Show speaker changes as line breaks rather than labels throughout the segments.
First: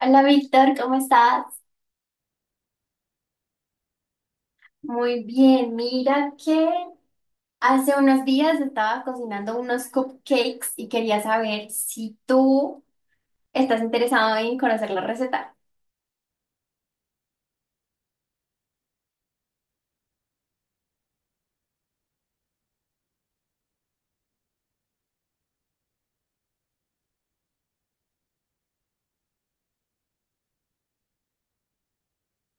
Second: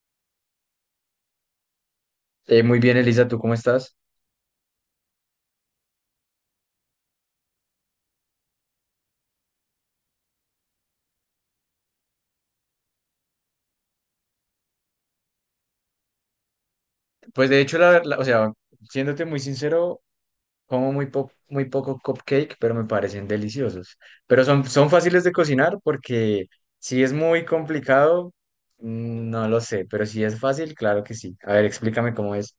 Hola Víctor, ¿cómo estás?
Muy bien, Elisa, ¿tú cómo estás?
Muy bien, mira que hace unos días estaba cocinando unos cupcakes y quería saber si tú estás interesado en conocer la receta.
Pues de hecho, siéndote muy sincero, como muy, muy poco cupcake, pero me parecen deliciosos. Pero son fáciles de cocinar porque si es muy complicado, no lo sé, pero si es fácil, claro que sí. A ver, explícame cómo es.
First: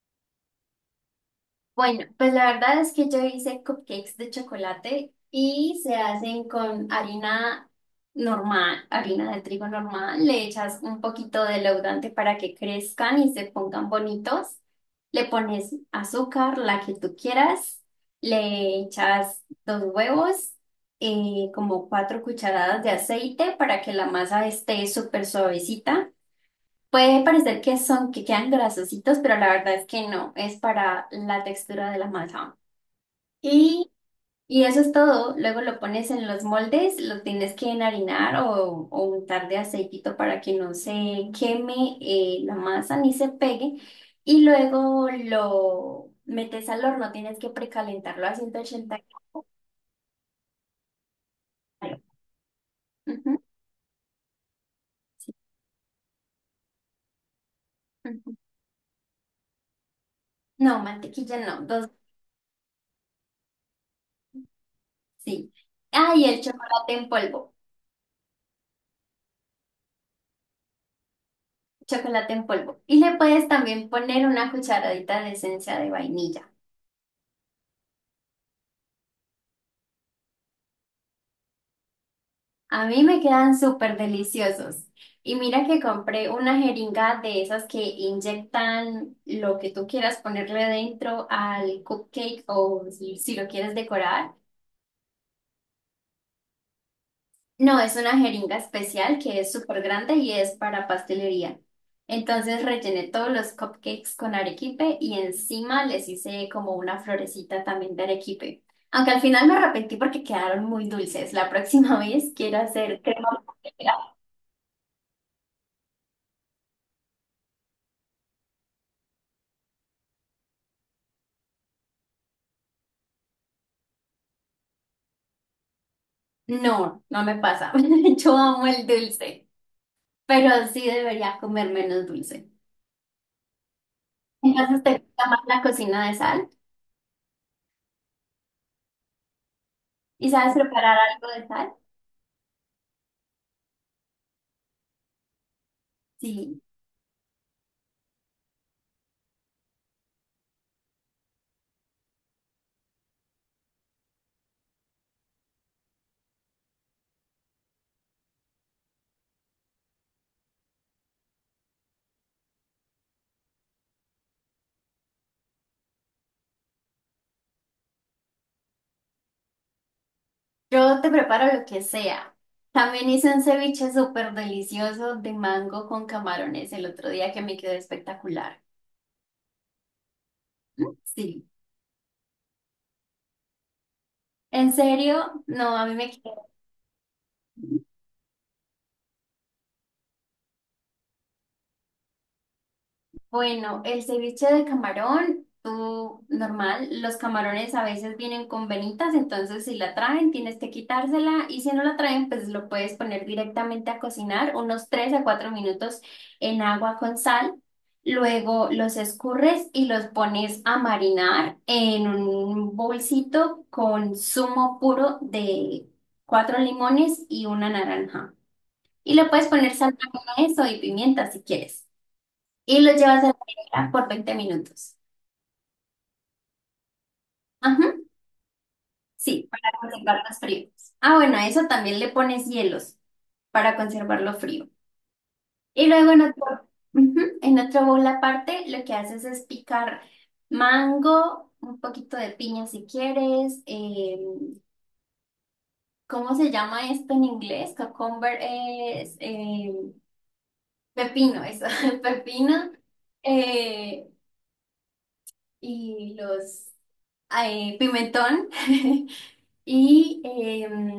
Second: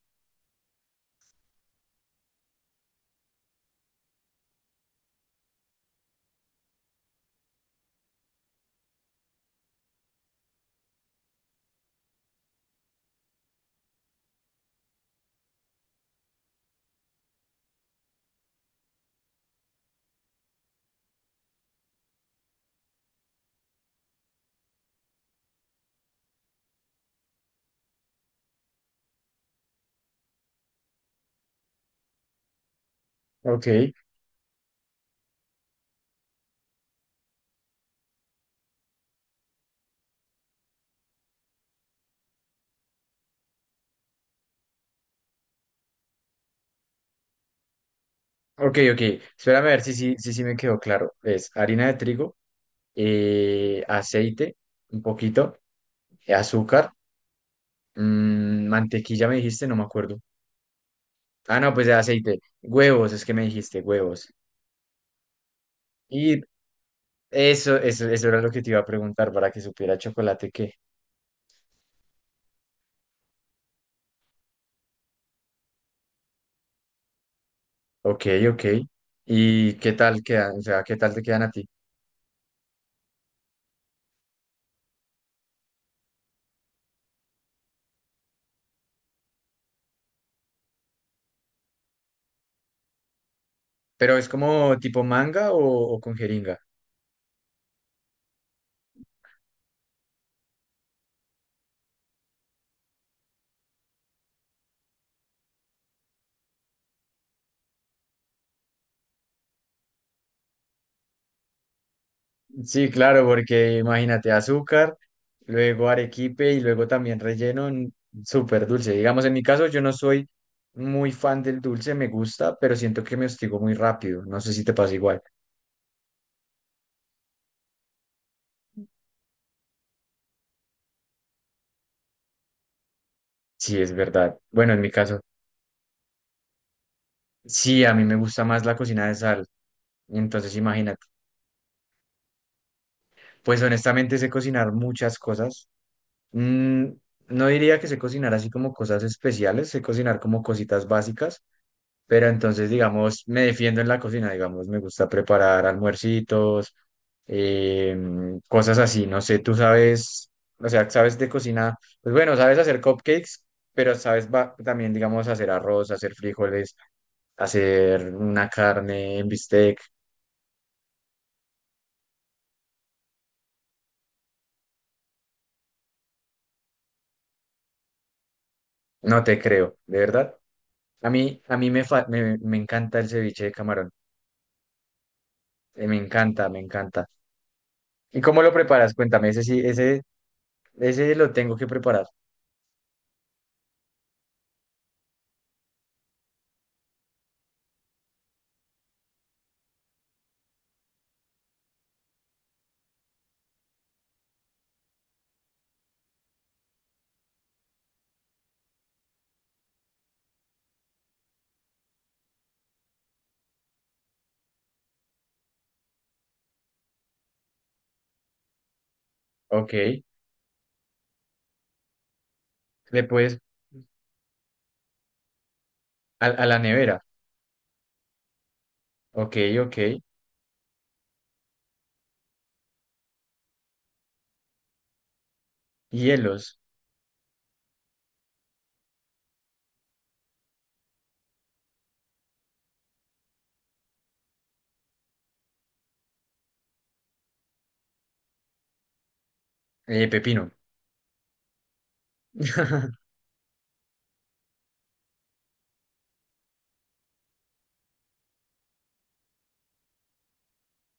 Bueno, pues la verdad es que yo hice cupcakes de chocolate y se hacen con harina normal, harina de trigo normal. Le echas un poquito de leudante para que crezcan y se pongan bonitos. Le pones azúcar, la que tú quieras. Le echas dos huevos, como 4 cucharadas de aceite para que la masa esté súper suavecita. Puede parecer que quedan grasositos, pero la verdad es que no, es para la textura de la masa.
Ok,
Y, y eso es todo. Luego lo pones en los moldes, lo tienes que enharinar o untar de aceitito para que no se queme la masa ni se pegue. Y luego lo metes al horno, tienes que precalentarlo a ciento
ok,
ochenta
ok.
grados.
Espérame a ver si me quedó claro. Es harina de trigo,
Ujú,
aceite, un
sí,
poquito, azúcar,
ujú.
mantequilla me dijiste, no me acuerdo.
No, mantequilla
Ah,
no,
no, pues
dos,
de aceite. Huevos, es que me dijiste, huevos.
sí. Ah, y el
Y
chocolate en polvo.
eso era lo que te iba a preguntar para que supiera chocolate qué.
Chocolate en polvo. Y le puedes también poner una cucharadita de esencia de vainilla.
Ok, ok. ¿Y qué tal quedan? O sea, ¿qué tal te quedan a ti?
A mí me quedan súper deliciosos. Y mira que compré una jeringa de esas que inyectan lo que tú quieras ponerle dentro al cupcake o si lo quieres
¿Pero es
decorar.
como tipo manga o con jeringa?
No, es una jeringa especial que es súper grande y es para pastelería. Entonces rellené todos los cupcakes con arequipe y encima les hice como una florecita también de arequipe. Aunque al final me arrepentí porque quedaron muy dulces. La próxima vez quiero
Sí,
hacer
claro,
crema
porque
pastelera.
imagínate azúcar, luego arequipe y luego también relleno, súper dulce. Digamos, en mi caso yo no soy muy fan del dulce, me gusta, pero siento que me hostigo muy rápido. No sé si te pasa igual.
No, no me pasa. Yo amo el dulce, pero sí debería comer menos dulce.
Sí, es verdad. Bueno, en
Entonces
mi
te
caso.
gusta más la cocina de sal.
Sí, a mí me gusta más la cocina de sal.
¿Y sabes
Entonces,
preparar
imagínate.
algo de sal?
Pues honestamente sé cocinar muchas cosas.
Sí.
Mm, no diría que sé cocinar así como cosas especiales, sé cocinar como cositas básicas, pero entonces, digamos, me defiendo en la cocina, digamos, me gusta preparar almuercitos, cosas así. No sé, tú sabes, o sea, sabes de cocina, pues bueno, sabes hacer cupcakes, pero sabes también, digamos, hacer arroz, hacer frijoles, hacer una carne en bistec.
Yo te preparo lo que sea. También hice un ceviche súper delicioso de mango con camarones el otro día que me quedó espectacular.
No te creo, de verdad. A mí,
Sí.
a mí me, fa- me, me encanta el ceviche de camarón.
En serio, no, a mí me quedó.
Me encanta. ¿Y cómo lo preparas? Cuéntame, ese lo tengo que preparar.
Bueno, el ceviche de camarón, tú normal, los camarones a veces vienen con venitas, entonces si la traen tienes que quitársela y si no la traen pues lo puedes poner directamente a cocinar unos 3 a 4 minutos en agua con sal. Luego los escurres y los pones a marinar en un bolsito con zumo puro de cuatro limones y una naranja. Y le puedes poner sal
Ok.
también a eso y pimienta si quieres y lo
Le
llevas a la
puedes
nevera por 20 minutos.
a la nevera.
Ajá,
Ok,
sí, para
ok.
conservarlos fríos. Ah, bueno, a eso también le pones hielos para conservarlo frío. Y luego en otro,
Hielos.
ujú, en otro bowl aparte, lo que haces es picar mango, un poquito de piña si quieres. ¿ Cómo se llama esto en inglés? Cucumber es
Pepino.
pepino, eso, pepino. eh, y los pimentón. Y, em,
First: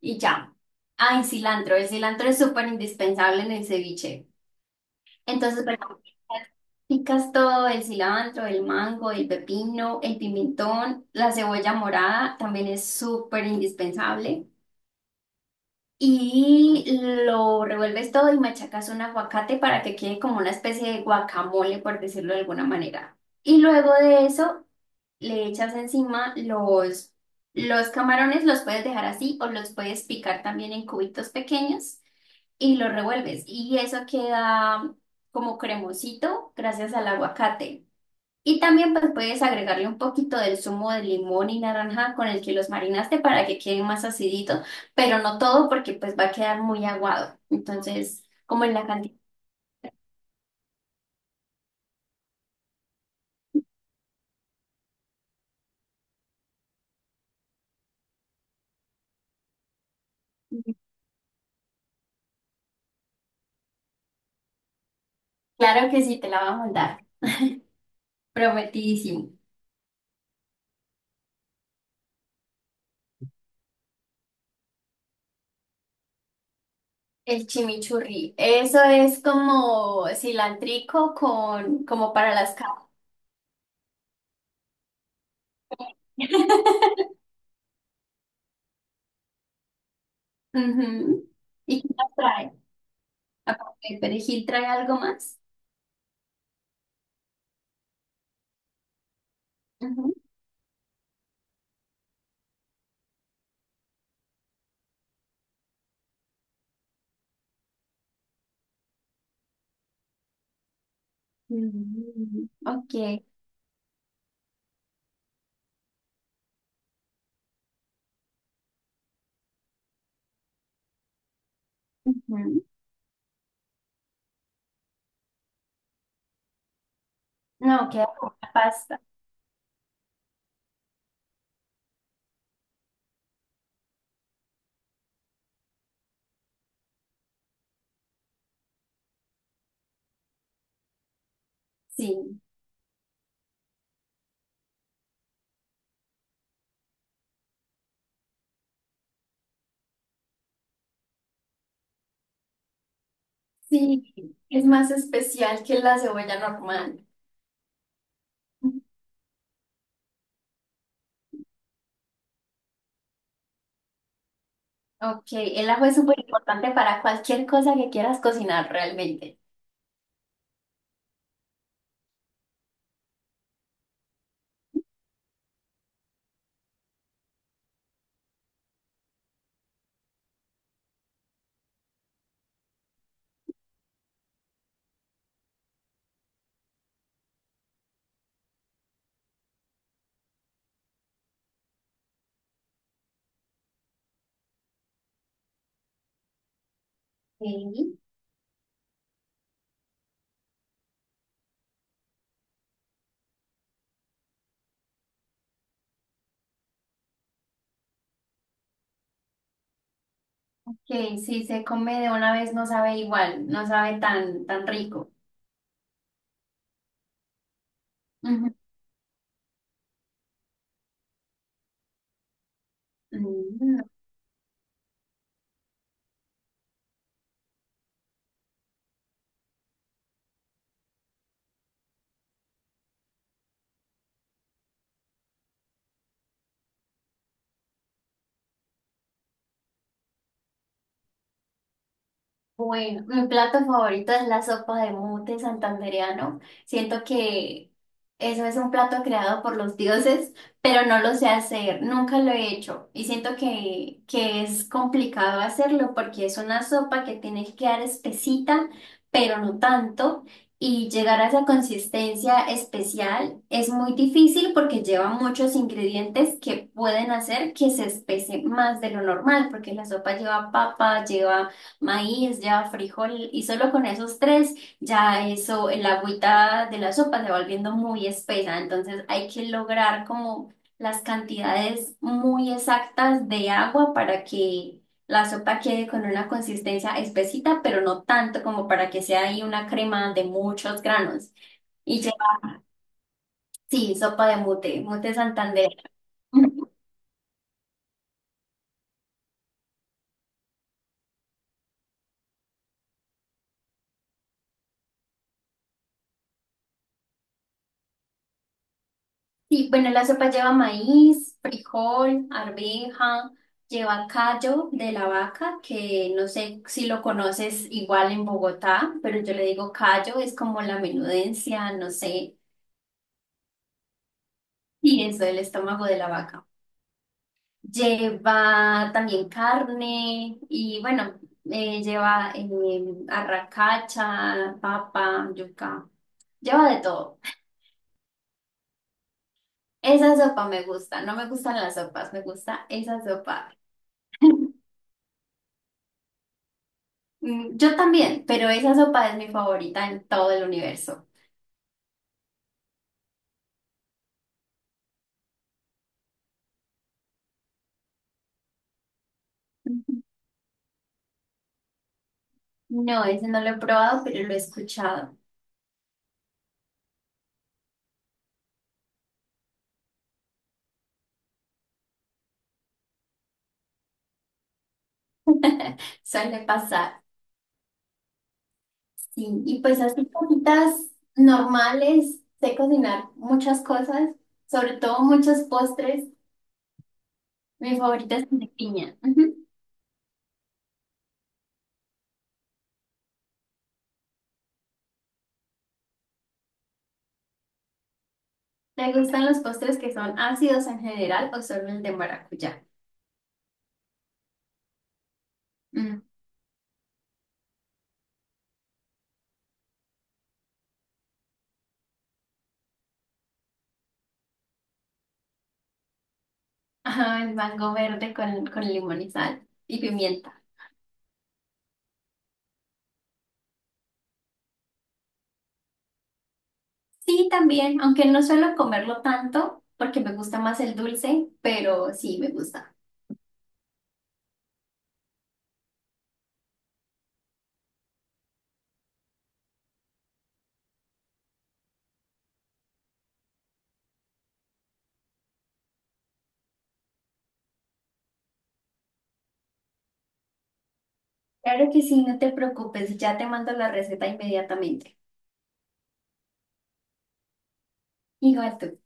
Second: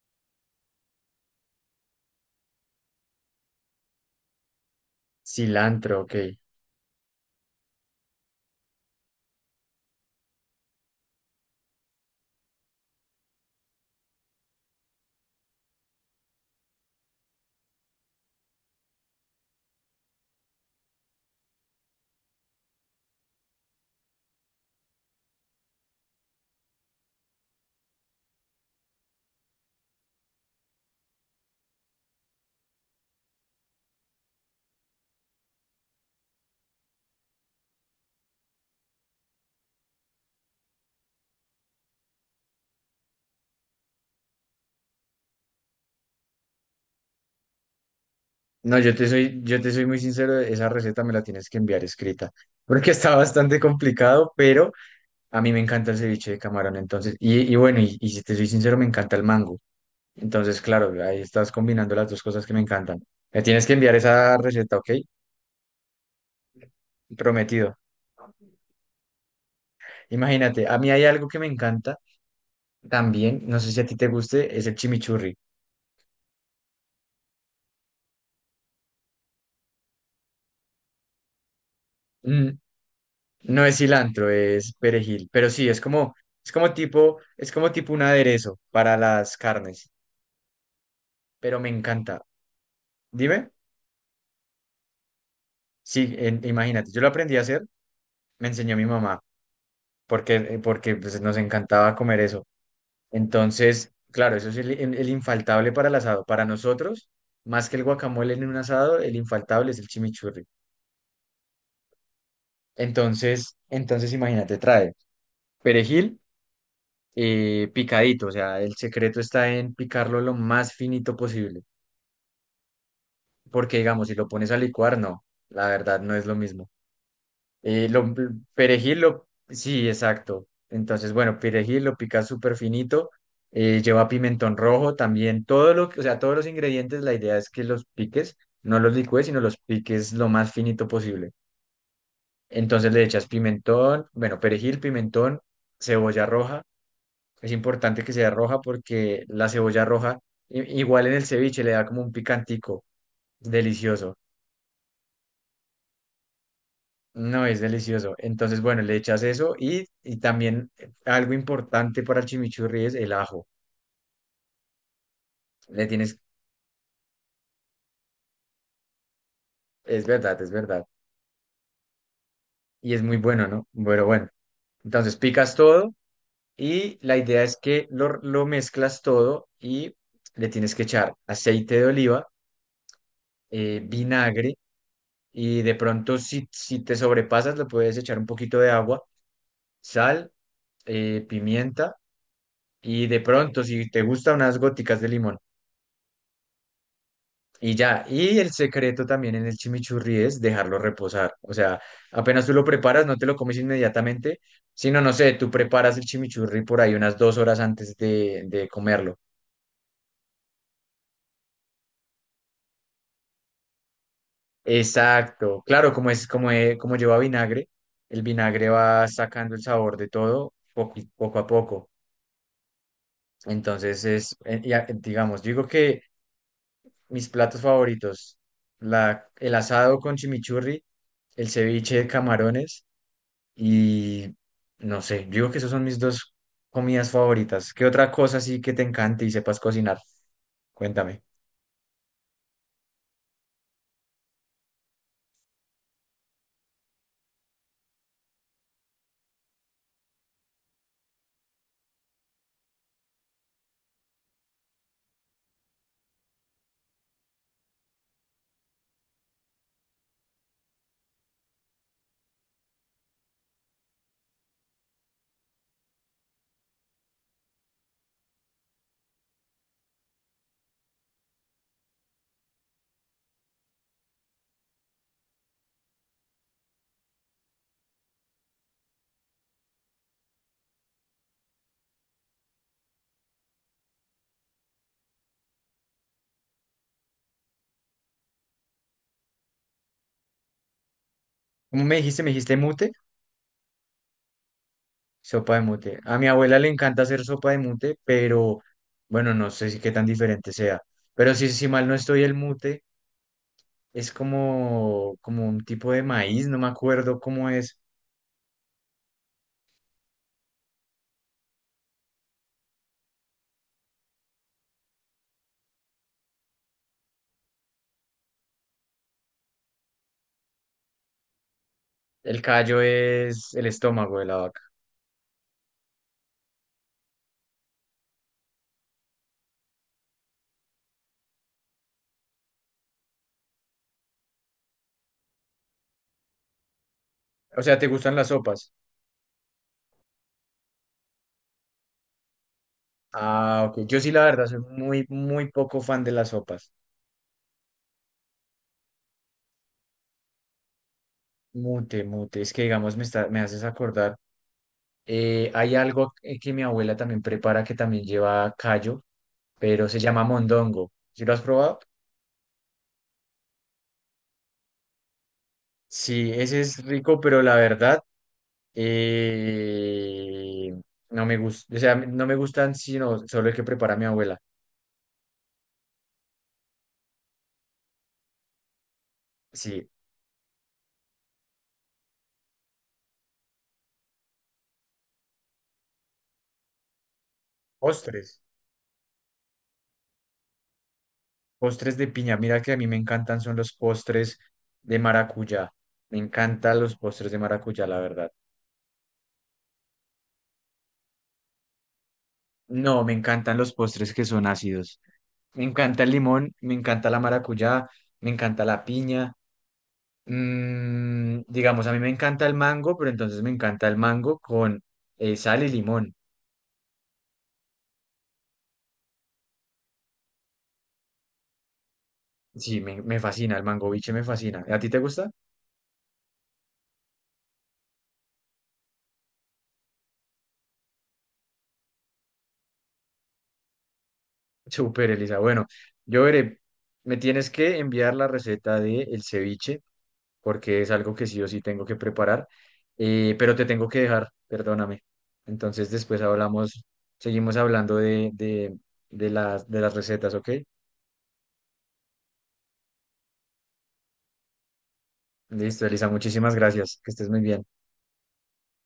y ya. Ah, y cilantro. El cilantro es súper indispensable en el ceviche. Entonces,
Cilantro,
bueno,
ok.
picas todo, el cilantro, el mango, el pepino, el pimentón, la cebolla morada también es súper indispensable. Y lo revuelves todo y machacas un aguacate para que quede como una especie de guacamole, por decirlo de alguna manera. Y luego de eso le echas encima los camarones, los puedes dejar así o los puedes picar también en cubitos pequeños y los revuelves. Y eso queda como cremosito gracias al aguacate. Y también pues puedes agregarle un poquito del zumo de limón y naranja con el que los marinaste para que queden más aciditos, pero no todo porque pues va a quedar muy aguado. Entonces, como en
No,
la cantidad.
yo te soy muy sincero, esa receta me la tienes que enviar escrita, porque está bastante complicado, pero a mí me encanta el ceviche de camarón, entonces, y bueno, y si te soy sincero, me encanta el mango. Entonces, claro, ahí estás combinando las dos cosas que me encantan. Me tienes que enviar esa receta, ¿ok?
Claro que sí, te la va a mandar.
Prometido.
Prometidísimo.
Imagínate, a mí hay algo que me encanta también, no sé si a ti te guste, es el chimichurri.
El chimichurri. Eso es como cilantrico con, como para
Mm,
las carnes.
no es cilantro, es perejil, pero sí, es como tipo un aderezo para las carnes,
Ujú.
pero me
¿Y qué más
encanta.
trae?
Dime,
Aparte del perejil, ¿trae algo más?
sí, imagínate, yo lo aprendí a hacer, me enseñó mi mamá,
Ujú.
porque pues, nos encantaba comer eso. Entonces, claro, eso es el infaltable para el asado. Para nosotros, más que el guacamole en un asado, el infaltable es el chimichurri.
Mm, ok.
Entonces imagínate, trae perejil picadito, o sea, el secreto está en picarlo lo más finito posible,
Ujú.
porque digamos, si lo pones a licuar, no, la verdad no es lo mismo. Eh,
No, queda
lo,
como una
perejil,
pasta.
sí, exacto. Entonces, bueno, perejil lo picas súper finito, lleva pimentón rojo también, todo lo que, o sea, todos los ingredientes, la idea es que los piques, no los licúes, sino los piques lo más finito posible.
Sí,
Entonces le echas pimentón, bueno, perejil, pimentón, cebolla roja. Es importante que sea roja porque la cebolla roja, igual en el ceviche, le da como un picantico
sí.
delicioso.
Es más especial que la cebolla normal.
No, es delicioso. Entonces, bueno,
Ujú.
le echas eso y también algo importante para el chimichurri es el ajo.
Ok, el ajo
Le
es súper
tienes,
importante para cualquier cosa que quieras cocinar realmente.
es verdad, es verdad. Y es muy bueno, ¿no? Bueno, bueno. Entonces picas todo y la idea es que lo mezclas todo y le tienes que echar aceite de oliva, vinagre y de pronto si te sobrepasas le puedes echar un poquito de agua, sal, pimienta y de pronto si te gustan unas góticas de limón. Y
Sí,
ya, y el secreto también en el chimichurri es dejarlo reposar. O sea, apenas tú lo preparas, no te lo comes inmediatamente, sino, no sé, tú preparas el chimichurri por ahí unas dos horas antes de comerlo.
que si se come de una vez no sabe igual, no sabe tan, tan rico.
Exacto. Claro, como como lleva vinagre, el
Ujú.
vinagre va sacando el sabor de todo poco a poco.
Mm.
Entonces ya, digamos, digo que mis platos favoritos, el asado con chimichurri, el ceviche de camarones. Y no sé, yo digo que esas son mis dos comidas favoritas. ¿Qué otra cosa sí que te encante y sepas cocinar? Cuéntame.
Bueno, mi plato favorito es la sopa de mute santandereano. Siento que eso es un plato creado por los dioses, pero no lo sé hacer, nunca lo he hecho y siento que es complicado hacerlo porque es una sopa que tiene que quedar espesita, pero no tanto. Y llegar a esa consistencia especial es muy difícil porque lleva muchos ingredientes que pueden hacer que se espese más de lo normal, porque la sopa lleva papa, lleva maíz, ya frijol, y solo con esos tres, ya eso, el agüita de la sopa se va volviendo muy espesa, entonces hay que lograr como las cantidades muy exactas de agua para que la sopa quede con una consistencia espesita, pero no tanto como para que sea ahí una crema de muchos granos.
¿Cómo me
Y ya,
dijiste? ¿Me dijiste mute?
sí, sopa de mute, mute
Sopa de
Santander.
mute. A mi abuela le encanta hacer sopa de mute, pero bueno, no sé si qué tan diferente sea. Pero si, si mal no estoy, el mute es como un tipo de maíz, no me acuerdo cómo es.
Sí, bueno, la sopa lleva maíz, frijol, arveja, lleva callo de la vaca, que no sé si lo conoces igual en Bogotá, pero yo le digo callo, es como la menudencia, no sé,
El callo es el estómago de la vaca.
y eso, el estómago de la vaca. Lleva también carne y bueno, lleva arracacha, papa, yuca, lleva de todo.
O sea, ¿te gustan las sopas?
Esa sopa me gusta, no me gustan las sopas, me gusta esa sopa.
Ah, ok. Yo sí, la verdad, soy muy, muy poco fan de las sopas.
Yo también, pero esa sopa es mi favorita en todo el universo.
Mute, mute. Es que, digamos, me haces acordar. Hay algo que mi abuela también prepara que también lleva callo, pero se
Ujú.
llama mondongo. ¿Sí lo has probado?
No, ese no lo he probado, pero lo he escuchado.
Sí, ese es rico, pero la verdad, eh, no me gusta. O sea, no me gustan sino solo el que prepara mi abuela.
Suele pasar. Sí, y pues
Sí,
así cositas normales, sé cocinar muchas cosas, sobre todo muchos postres. Mi favorita es el
postres.
de piña. Ujú.
Postres de piña. Mira que a mí me encantan son los postres de maracuyá. Me encantan los postres de maracuyá, la verdad.
¿Te gustan los postres que son ácidos en general o solo el de maracuyá?
No, me encantan los postres que son ácidos. Me
Mm.
encanta el limón, me encanta la maracuyá, me encanta la piña. Mm, digamos, a mí me encanta el mango, pero entonces me encanta el mango con sal y limón.
Ajá, el mango verde con limón y sal y pimienta.
Sí, me fascina, el mango biche me fascina. ¿A ti te gusta?
Sí, también, aunque no suelo comerlo tanto porque me gusta más el dulce, pero sí me gusta.
Súper, Elisa. Bueno, yo veré, me tienes que enviar la receta de el ceviche, porque es algo que sí o sí tengo que preparar, pero te tengo que dejar, perdóname. Entonces después hablamos, seguimos hablando de de las recetas, ¿ok?
Claro que sí, no te preocupes, ya te mando la receta inmediatamente.
Listo, Elisa, muchísimas gracias. Que estés muy bien.
Igual tú.